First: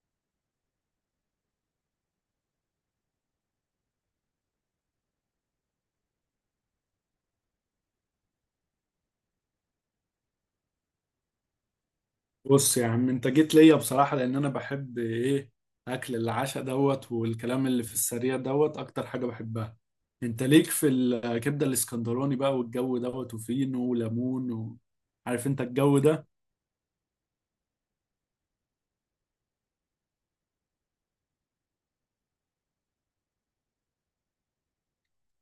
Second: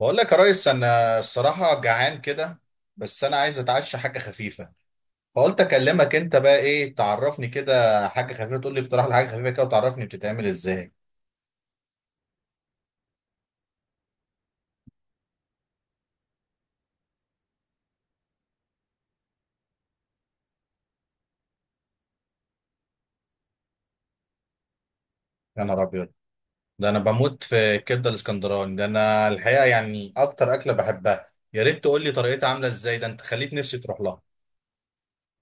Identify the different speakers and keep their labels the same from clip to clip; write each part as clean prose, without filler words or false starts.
Speaker 1: بقول لك يا ريس، انا الصراحه جعان كده. بس انا عايز اتعشى حاجه خفيفه. فقلت اكلمك انت بقى، ايه تعرفني كده حاجه خفيفه، تقول لي اقتراح لحاجه خفيفه كده وتعرفني بتتعمل ازاي.
Speaker 2: بص يا عم، انت جيت ليا بصراحة لان انا بحب ايه اكل العشاء دوت والكلام اللي في السريع دوت اكتر حاجة بحبها. انت ليك في الكبدة الاسكندراني بقى والجو دوت وفينو وليمون و عارف انت
Speaker 1: يا نهار
Speaker 2: الجو
Speaker 1: ابيض!
Speaker 2: ده.
Speaker 1: ده انا بموت في الكبده الاسكندراني، ده انا الحقيقه يعني اكتر اكله بحبها. يا ريت تقول لي طريقتها عامله ازاي، ده انت خليت نفسي تروح لها.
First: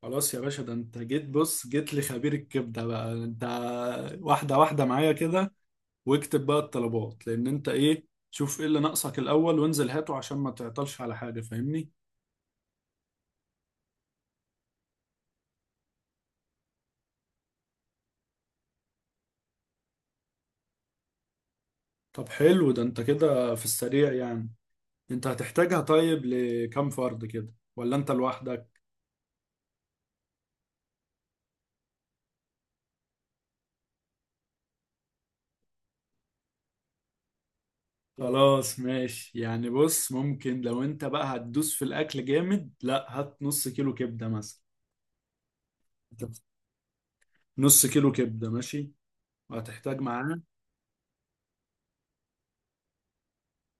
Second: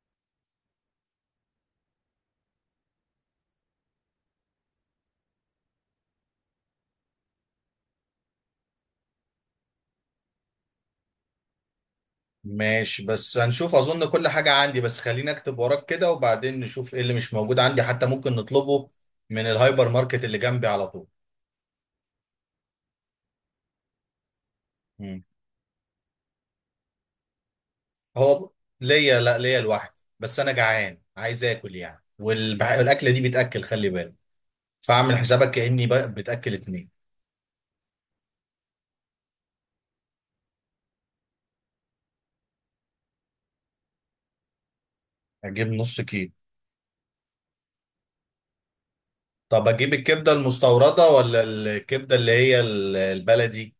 Speaker 2: خلاص يا باشا، ده انت جيت، بص جيت لخبير الكبدة بقى انت. واحدة واحدة معايا كده، واكتب بقى الطلبات لان انت ايه، شوف ايه اللي ناقصك الاول وانزل هاته عشان ما تعطلش على حاجة، فاهمني؟
Speaker 1: ماشي، بس هنشوف، اظن كل حاجه عندي. بس خليني اكتب وراك كده وبعدين نشوف ايه اللي مش موجود عندي حتى ممكن نطلبه من الهايبر ماركت اللي جنبي على طول.
Speaker 2: طب حلو، ده انت كده في السريع يعني. انت هتحتاجها طيب لكم فرد كده؟ ولا انت
Speaker 1: هو
Speaker 2: لوحدك؟
Speaker 1: ليا، لا ليا لوحدي، بس انا جعان عايز اكل يعني. والاكله دي بتاكل خلي بالك. فاعمل حسابك كاني بتاكل اتنين.
Speaker 2: خلاص ماشي يعني، بص، ممكن لو انت بقى هتدوس في الاكل جامد، لا هات نص كيلو كبدة مثلا.
Speaker 1: اجيب نص كيلو؟
Speaker 2: نص كيلو كبدة ماشي،
Speaker 1: طب اجيب
Speaker 2: وهتحتاج
Speaker 1: الكبده
Speaker 2: معاه.
Speaker 1: المستورده ولا الكبده اللي هي البلدي؟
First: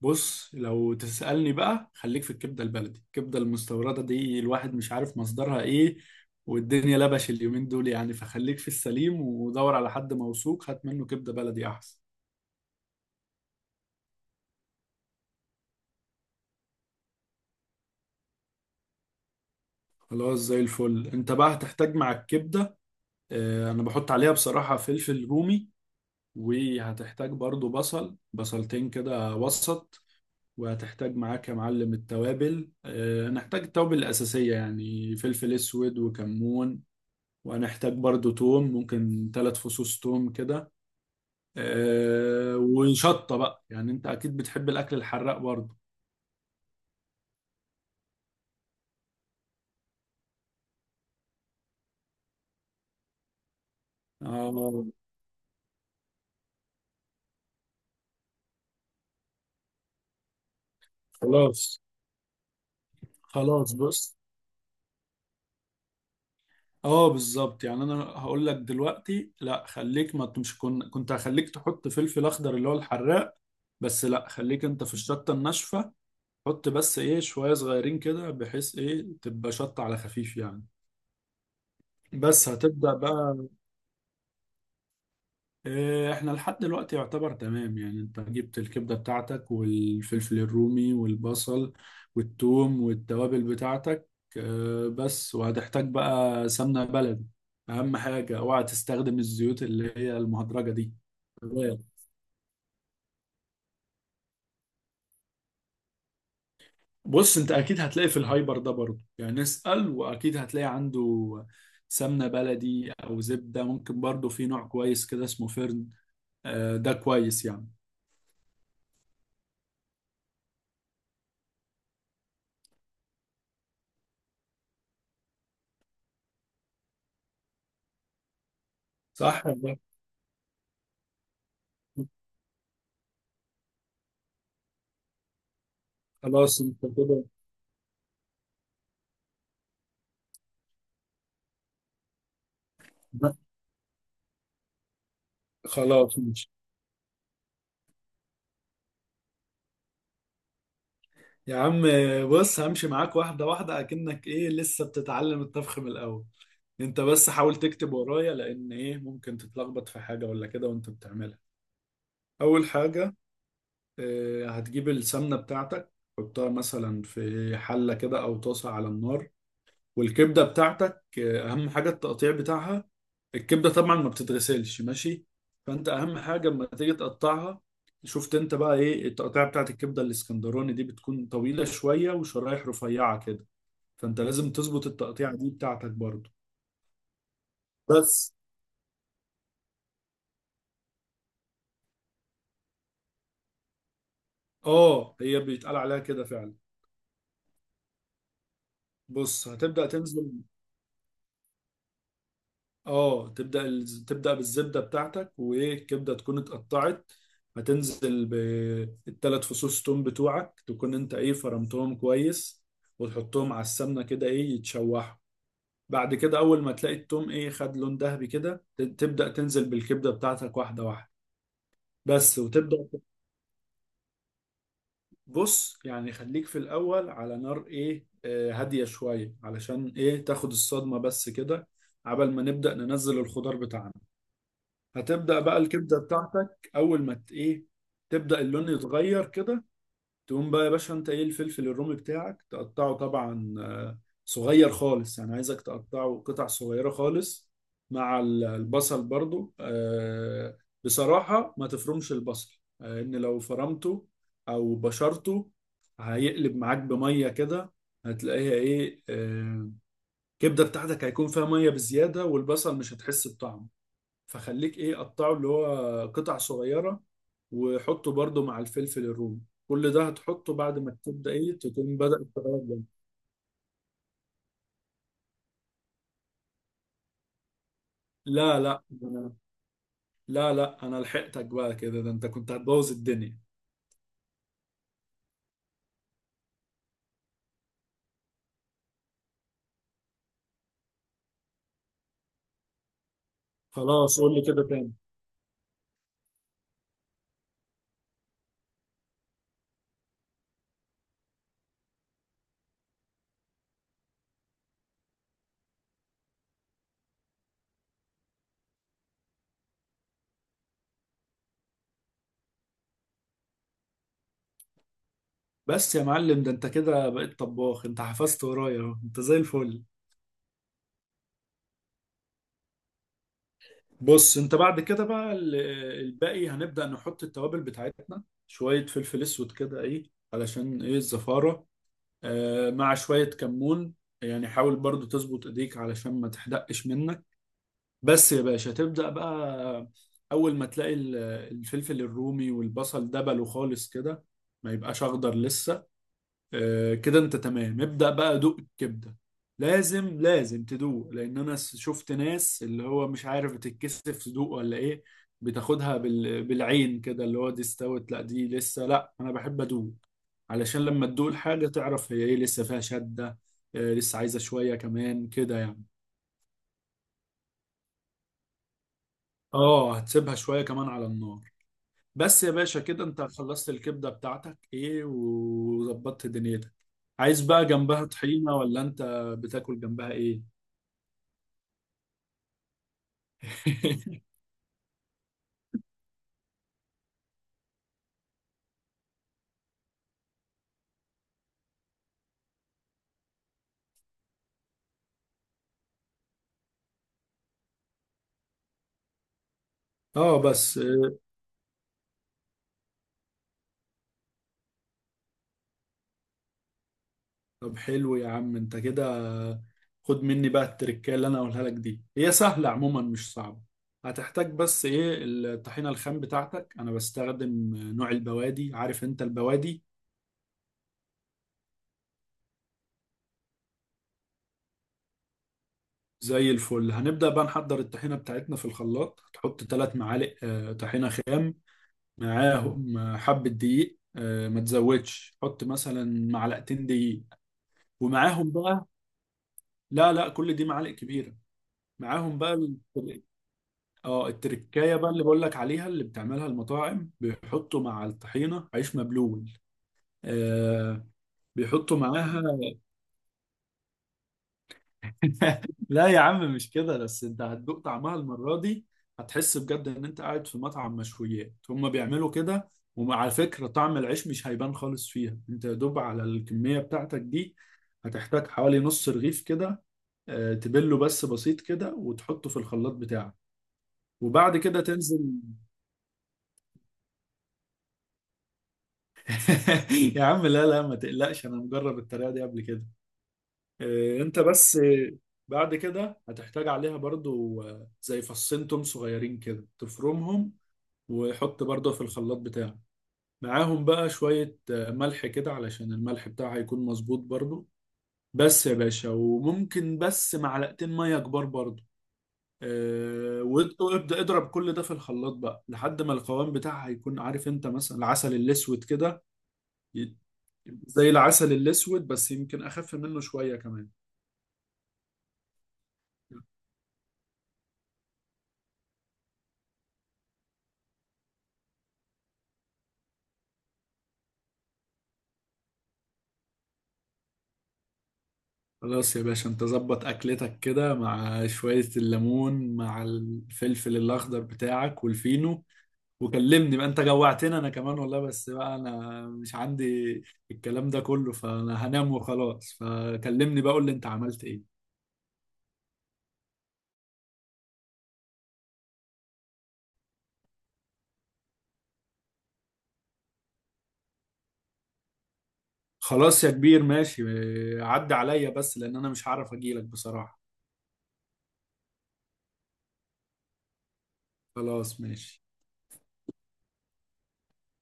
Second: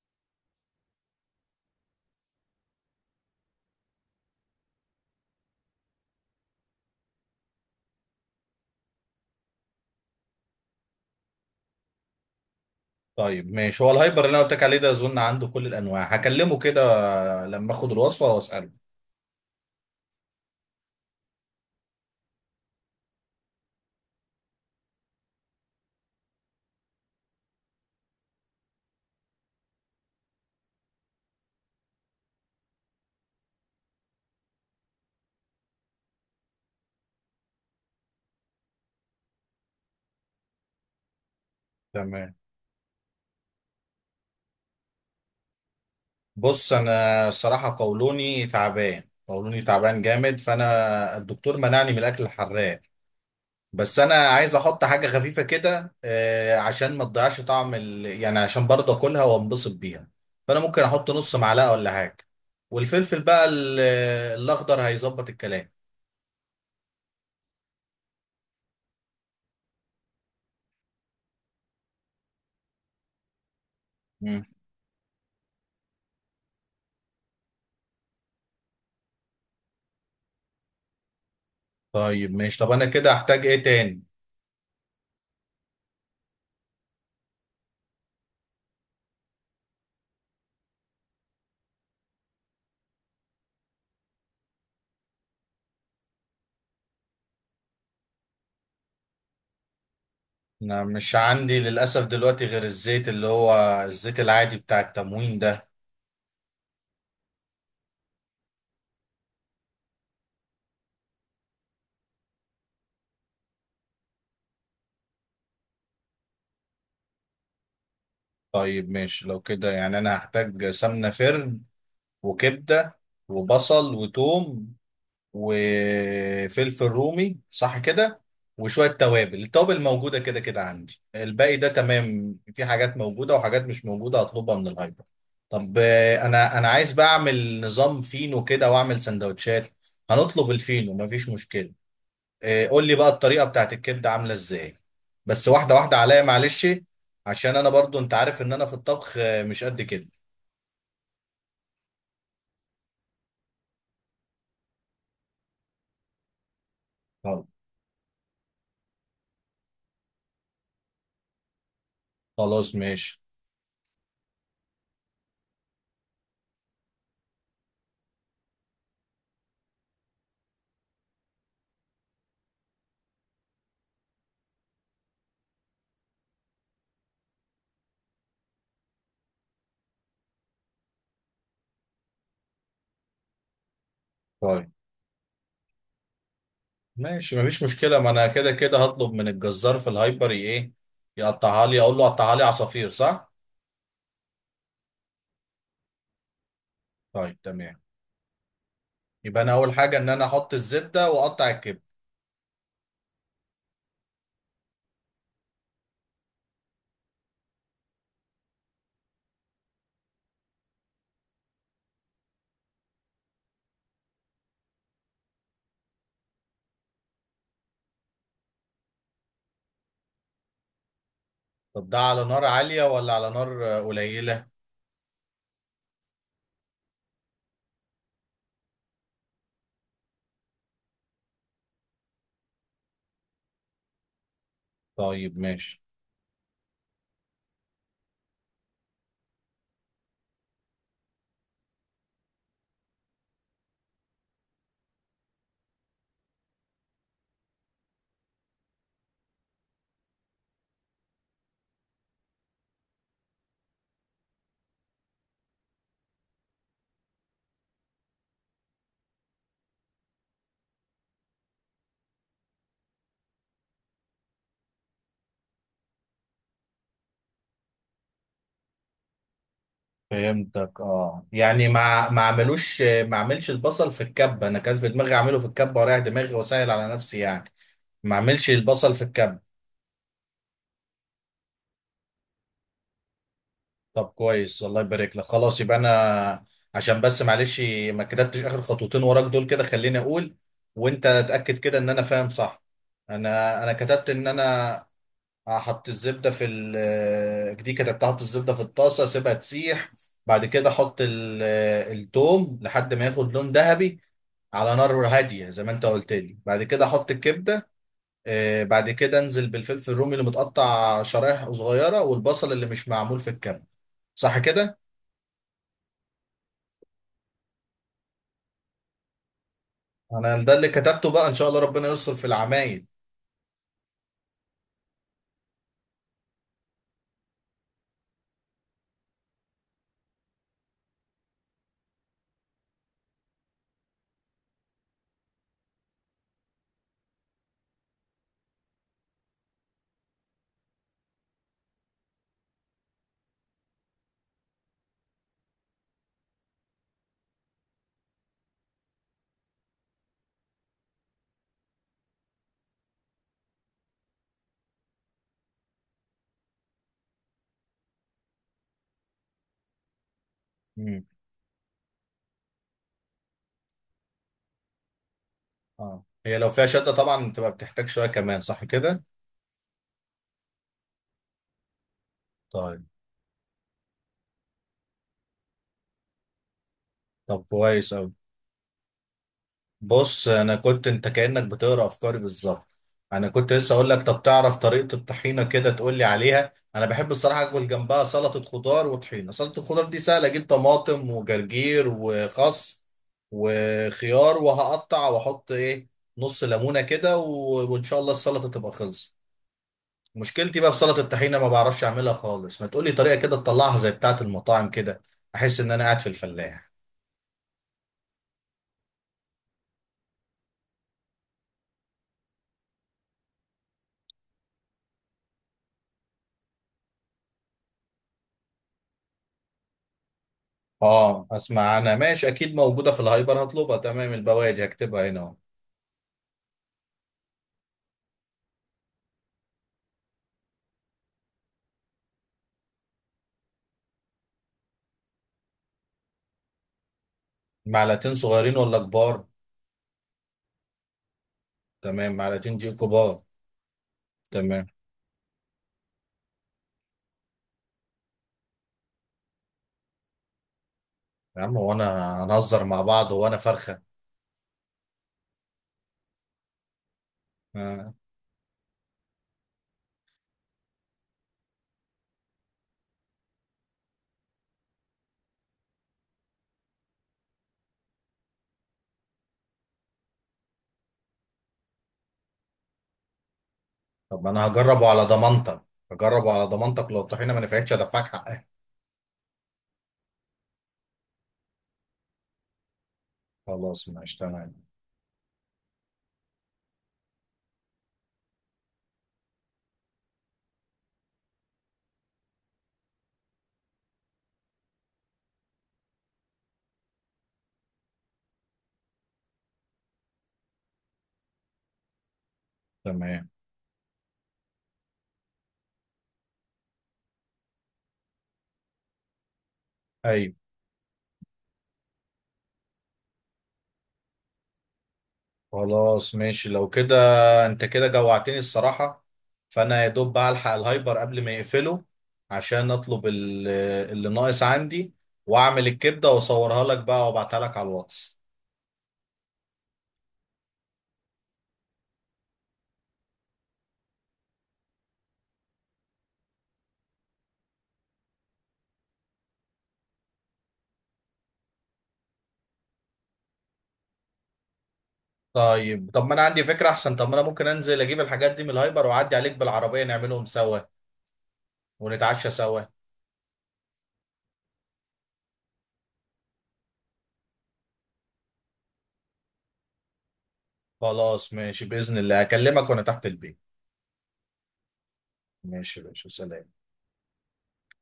Speaker 2: بص لو تسألني بقى، خليك في الكبدة البلدي، الكبدة المستوردة دي الواحد مش عارف مصدرها ايه، والدنيا لبش اليومين دول يعني، فخليك في السليم ودور على حد موثوق هات منه كبدة بلدي احسن.
Speaker 1: طيب ماشي، هو الهايبر اللي انا قلت لك عليه ده اظن عنده كل الانواع. هكلمه كده لما اخد الوصفه واساله.
Speaker 2: خلاص، زي الفل. انت بقى هتحتاج مع الكبدة، انا بحط عليها بصراحة فلفل رومي، وهتحتاج برضو بصل، بصلتين كده وسط. وهتحتاج معاك يا معلم التوابل، هنحتاج التوابل الأساسية يعني فلفل أسود وكمون. وهنحتاج برضو توم، ممكن 3 فصوص توم كده.
Speaker 1: تمام.
Speaker 2: وشطة بقى، يعني أنت أكيد بتحب الأكل الحراق برضو.
Speaker 1: بص انا الصراحه قولوني تعبان، قولوني تعبان جامد، فانا الدكتور منعني من الاكل الحراق. بس انا عايز احط
Speaker 2: آه.
Speaker 1: حاجه خفيفه كده، عشان ما تضيعش طعم يعني عشان برضه اكلها وانبسط بيها. فانا ممكن احط نص معلقه
Speaker 2: خلاص.
Speaker 1: ولا حاجه. والفلفل بقى
Speaker 2: خلاص. بص،
Speaker 1: الاخضر هيظبط الكلام.
Speaker 2: اه بالظبط. يعني انا هقول لك دلوقتي، لا خليك، ما مش كن... كنت هخليك تحط فلفل اخضر اللي هو الحراق، بس لا،
Speaker 1: مم.
Speaker 2: خليك انت في الشطه الناشفه. حط بس ايه شويه صغيرين كده، بحيث ايه تبقى شطه على خفيف يعني.
Speaker 1: طيب
Speaker 2: بس
Speaker 1: ماشي، طب انا
Speaker 2: هتبدا
Speaker 1: كده احتاج
Speaker 2: بقى.
Speaker 1: ايه تاني؟
Speaker 2: احنا لحد دلوقتي يعتبر تمام، يعني انت جبت الكبدة بتاعتك والفلفل الرومي والبصل والثوم والتوابل بتاعتك. بس وهتحتاج بقى سمنة بلدي، اهم حاجة اوعى تستخدم الزيوت اللي هي المهدرجة
Speaker 1: انا
Speaker 2: دي.
Speaker 1: مش عندي
Speaker 2: تمام.
Speaker 1: للاسف دلوقتي غير الزيت اللي هو الزيت العادي بتاع التموين ده.
Speaker 2: بص انت اكيد هتلاقي في الهايبر ده برضه، يعني اسأل واكيد هتلاقي عنده سمنة بلدي او زبدة. ممكن برضه في نوع كويس كده اسمه فرن، ده كويس يعني.
Speaker 1: طيب ماشي، لو كده يعني انا هحتاج سمنه فرن، وكبده، وبصل، وتوم، وفلفل رومي، صح كده؟ وشوية توابل،
Speaker 2: صح ولا؟
Speaker 1: التوابل موجودة كده كده عندي. الباقي ده تمام، في حاجات موجودة وحاجات مش موجودة هطلبها من الهايبر. طب انا
Speaker 2: خلاص
Speaker 1: انا
Speaker 2: انت
Speaker 1: عايز بقى
Speaker 2: كده.
Speaker 1: اعمل نظام فينو كده واعمل سندوتشات. هنطلب الفينو مفيش مشكلة. قول لي بقى الطريقة بتاعت الكبدة عاملة ازاي، بس واحدة واحدة
Speaker 2: خلاص
Speaker 1: عليا
Speaker 2: ماشي.
Speaker 1: معلش. عشان انا برضو انت عارف ان انا في الطبخ مش قد كده.
Speaker 2: يا عم بص، همشي معاك واحدة واحدة أكنك إيه لسه بتتعلم الطبخ من الأول. أنت بس
Speaker 1: طب
Speaker 2: حاول تكتب ورايا، لأن إيه ممكن تتلخبط في حاجة ولا كده وأنت بتعملها. أول
Speaker 1: خلاص
Speaker 2: حاجة،
Speaker 1: ماشي.
Speaker 2: هتجيب السمنة بتاعتك، حطها مثلا في حلة كده أو طاسة على النار. والكبده بتاعتك، اهم حاجه التقطيع بتاعها. الكبده طبعا ما بتتغسلش، ماشي؟ فانت اهم حاجه لما تيجي تقطعها، شفت انت بقى ايه التقطيع بتاعت الكبده الاسكندراني دي؟ بتكون طويله شويه وشرايح رفيعه كده، فانت لازم
Speaker 1: طيب
Speaker 2: تظبط التقطيع دي بتاعتك برضو.
Speaker 1: ماشي مفيش مشكلة، ما انا
Speaker 2: بس.
Speaker 1: كده كده هطلب من الجزار في الهايبر ايه، يقطعها لي، اقول له قطعها لي عصافير، صح؟
Speaker 2: اه هي بيتقال عليها كده فعلا.
Speaker 1: طيب تمام. يبقى
Speaker 2: بص
Speaker 1: انا اول
Speaker 2: هتبدا
Speaker 1: حاجة ان انا
Speaker 2: تنزل.
Speaker 1: احط الزبدة واقطع الكبد.
Speaker 2: اه تبدأ تبدأ بالزبدة بتاعتك، وايه الكبدة تكون اتقطعت. هتنزل بالثلاث فصوص توم بتوعك، تكون انت ايه فرمتهم كويس، وتحطهم على السمنة كده ايه يتشوحوا. بعد كده اول ما تلاقي التوم ايه خد لون ذهبي كده، تبدأ تنزل بالكبدة بتاعتك واحدة واحدة.
Speaker 1: طب ده على
Speaker 2: بس،
Speaker 1: نار
Speaker 2: وتبدأ.
Speaker 1: عالية ولا على نار قليلة؟
Speaker 2: بص يعني خليك في الاول على نار ايه، هادية شوية علشان ايه تاخد الصدمة بس كده، عبل ما نبدأ ننزل الخضار بتاعنا.
Speaker 1: طيب
Speaker 2: هتبدأ بقى
Speaker 1: ماشي.
Speaker 2: الكبدة بتاعتك أول ما إيه، تبدأ اللون يتغير كده. تقوم بقى يا باشا أنت إيه الفلفل الرومي بتاعك تقطعه، طبعا صغير خالص، يعني عايزك تقطعه قطع صغيرة خالص، مع البصل برضو. بصراحة ما تفرمش البصل، إن لو فرمته أو بشرته هيقلب معاك بمية كده. هتلاقيها إيه الكبدة بتاعتك هيكون فيها مية بزيادة، والبصل مش هتحس بطعمه، فخليك ايه قطعه اللي هو قطع صغيرة، وحطه برضو مع الفلفل الرومي. كل ده هتحطه بعد
Speaker 1: فهمتك،
Speaker 2: ما تبدأ ايه
Speaker 1: يعني
Speaker 2: تكون
Speaker 1: ما ما
Speaker 2: بدأت تغير.
Speaker 1: اعملوش ما اعملش البصل في الكبة. انا كان في دماغي اعمله في الكبة واريح دماغي واسهل على نفسي يعني، ما اعملش
Speaker 2: لا لا
Speaker 1: البصل في
Speaker 2: أنا-
Speaker 1: الكبة.
Speaker 2: لا لا انا لحقتك بقى كده، ده انت كنت هتبوظ الدنيا.
Speaker 1: طب كويس الله يبارك لك. خلاص يبقى انا، عشان بس معلش ما كتبتش اخر خطوتين وراك دول كده، خليني اقول وانت اتاكد كده ان انا فاهم صح. انا كتبت
Speaker 2: خلاص
Speaker 1: ان
Speaker 2: قول لي كده
Speaker 1: انا
Speaker 2: تاني.
Speaker 1: احط الزبده في دي، كتبت احط الزبده في الطاسه اسيبها تسيح. بعد كده احط التوم لحد ما ياخد لون ذهبي على نار هاديه زي ما انت قلت لي. بعد كده احط الكبده. بعد كده انزل بالفلفل الرومي اللي متقطع شرايح صغيره والبصل اللي مش معمول في الكبه، صح كده؟
Speaker 2: بس يا معلم، ده انت كده بقيت طباخ، انت حفظت ورايا اهو، انت زي الفل.
Speaker 1: انا ده اللي كتبته بقى، ان شاء الله ربنا يستر في العمايل.
Speaker 2: بص انت بعد كده بقى الباقي هنبدأ نحط التوابل بتاعتنا، شوية فلفل اسود كده ايه علشان ايه الزفارة، مع شوية كمون، يعني حاول برضو تظبط ايديك علشان ما تحدقش منك. بس يا باشا تبدأ بقى، اول ما تلاقي الفلفل الرومي والبصل دبلوا خالص كده، ما يبقاش اخضر لسه. كده انت تمام، ابدأ بقى دوق الكبدة. لازم لازم تدوق، لان انا شفت ناس اللي هو مش عارف بتتكسف تدوق ولا ايه، بتاخدها بالعين كده، اللي هو دي استوت لا دي لسه، لا انا بحب ادوق علشان
Speaker 1: امم.
Speaker 2: لما تدوق الحاجة تعرف هي ايه لسه فيها شدة. لسه عايزة شوية كمان كده يعني.
Speaker 1: اه، هي لو فيها شده طبعا بتبقى بتحتاج شويه كمان، صح كده؟
Speaker 2: اه هتسيبها شوية كمان على النار. بس يا باشا
Speaker 1: طيب.
Speaker 2: كده انت خلصت الكبدة بتاعتك ايه وظبطت دنيتك. عايز
Speaker 1: طب
Speaker 2: بقى
Speaker 1: كويس
Speaker 2: جنبها
Speaker 1: قوي.
Speaker 2: طحينة ولا انت بتاكل جنبها
Speaker 1: بص
Speaker 2: ايه؟
Speaker 1: انا كنت، انت كانك بتقرا افكاري بالظبط. انا كنت لسه اقول لك، طب تعرف طريقه الطحينه كده تقول لي عليها. انا بحب الصراحه اكل جنبها سلطه خضار وطحينه. سلطه الخضار دي سهله، اجيب طماطم وجرجير وخس وخيار وهقطع واحط ايه، نص ليمونه كده وان شاء الله السلطه تبقى خلصت.
Speaker 2: اه
Speaker 1: مشكلتي بقى في
Speaker 2: بس.
Speaker 1: سلطه الطحينه، ما بعرفش اعملها خالص. ما تقولي طريقه كده تطلعها زي بتاعه المطاعم كده، احس ان انا قاعد في الفلاح.
Speaker 2: طب حلو يا عم، انت كده خد مني بقى التركية اللي انا اقولها لك دي، هي سهلة عموما مش صعبة. هتحتاج بس ايه الطحينة الخام بتاعتك، انا بستخدم نوع البوادي، عارف انت البوادي؟
Speaker 1: اه اسمع، انا ماشي اكيد موجوده في الهايبر هطلبها، تمام. البواجي هكتبها هنا اهو.
Speaker 2: زي الفل. هنبدأ بقى نحضر الطحينة بتاعتنا في الخلاط، هتحط 3 معالق طحينة خام، معاهم حبة دقيق، ما تزودش، حط مثلا معلقتين دقيق،
Speaker 1: معلقتين
Speaker 2: ومعاهم
Speaker 1: صغيرين ولا
Speaker 2: بقى.
Speaker 1: كبار؟
Speaker 2: لا لا كل دي معالق كبيرة.
Speaker 1: تمام،
Speaker 2: معاهم
Speaker 1: معلقتين دي
Speaker 2: بقى
Speaker 1: كبار.
Speaker 2: اه
Speaker 1: تمام.
Speaker 2: التركايه بقى اللي بقول لك عليها اللي بتعملها المطاعم، بيحطوا مع الطحينه عيش مبلول. آه.
Speaker 1: يا عم، هو
Speaker 2: بيحطوا
Speaker 1: انا
Speaker 2: معاها.
Speaker 1: هنهزر مع بعض؟ هو انا فرخه؟
Speaker 2: لا يا عم مش كده، بس انت هتدوق
Speaker 1: آه.
Speaker 2: طعمها المره دي، هتحس بجد ان انت قاعد في مطعم مشويات، هما بيعملوا كده. وعلى فكره طعم العيش مش هيبان خالص فيها، انت يا دوب على الكميه بتاعتك دي هتحتاج حوالي نص رغيف كده، تبله بس بسيط كده وتحطه في الخلاط بتاعك،
Speaker 1: طب انا
Speaker 2: وبعد كده
Speaker 1: هجربه على
Speaker 2: تنزل.
Speaker 1: ضمانتك. هجربه على ضمانتك، لو الطحينه ما نفعتش هدفعك حقها.
Speaker 2: يا عم لا لا ما تقلقش، انا مجرب الطريقه دي قبل كده.
Speaker 1: خلاص ماشي
Speaker 2: انت
Speaker 1: تمام.
Speaker 2: بس. بعد كده هتحتاج عليها برضو زي فصين توم صغيرين كده تفرمهم، وحط برضو في الخلاط بتاعك، معاهم بقى شويه ملح كده، علشان الملح بتاعها هيكون مظبوط برضو. بس يا باشا، وممكن بس معلقتين ميه كبار برضو،
Speaker 1: تمام،
Speaker 2: وابدا اضرب كل ده في الخلاط بقى لحد ما القوام بتاعها هيكون، عارف انت مثلا العسل الاسود كده؟
Speaker 1: ايوه.
Speaker 2: زي العسل الأسود، بس يمكن أخف منه شوية كمان.
Speaker 1: خلاص ماشي لو كده. انت كده جوعتني الصراحة. فانا يا دوب بقى الحق الهايبر قبل ما يقفله عشان اطلب اللي ناقص عندي، واعمل الكبدة واصورها لك بقى وابعتها لك على الواتس.
Speaker 2: خلاص يا باشا أنت ظبط أكلتك كده مع شوية الليمون مع الفلفل الأخضر بتاعك والفينو، وكلمني بقى، أنت جوعتني أنا كمان والله، بس بقى أنا مش عندي الكلام ده كله، فأنا هنام وخلاص، فكلمني بقى قول لي أنت عملت إيه.
Speaker 1: طيب. طب ما انا عندي فكرة احسن، طب ما انا ممكن انزل اجيب الحاجات دي من الهايبر واعدي عليك بالعربية، نعملهم سوا ونتعشى سوا.
Speaker 2: خلاص يا كبير ماشي، عدى عليا بس لأن أنا مش هعرف أجيلك بصراحة.
Speaker 1: خلاص ماشي، بإذن الله اكلمك وانا تحت البيت.
Speaker 2: خلاص ماشي.
Speaker 1: ماشي يا باشا، سلام.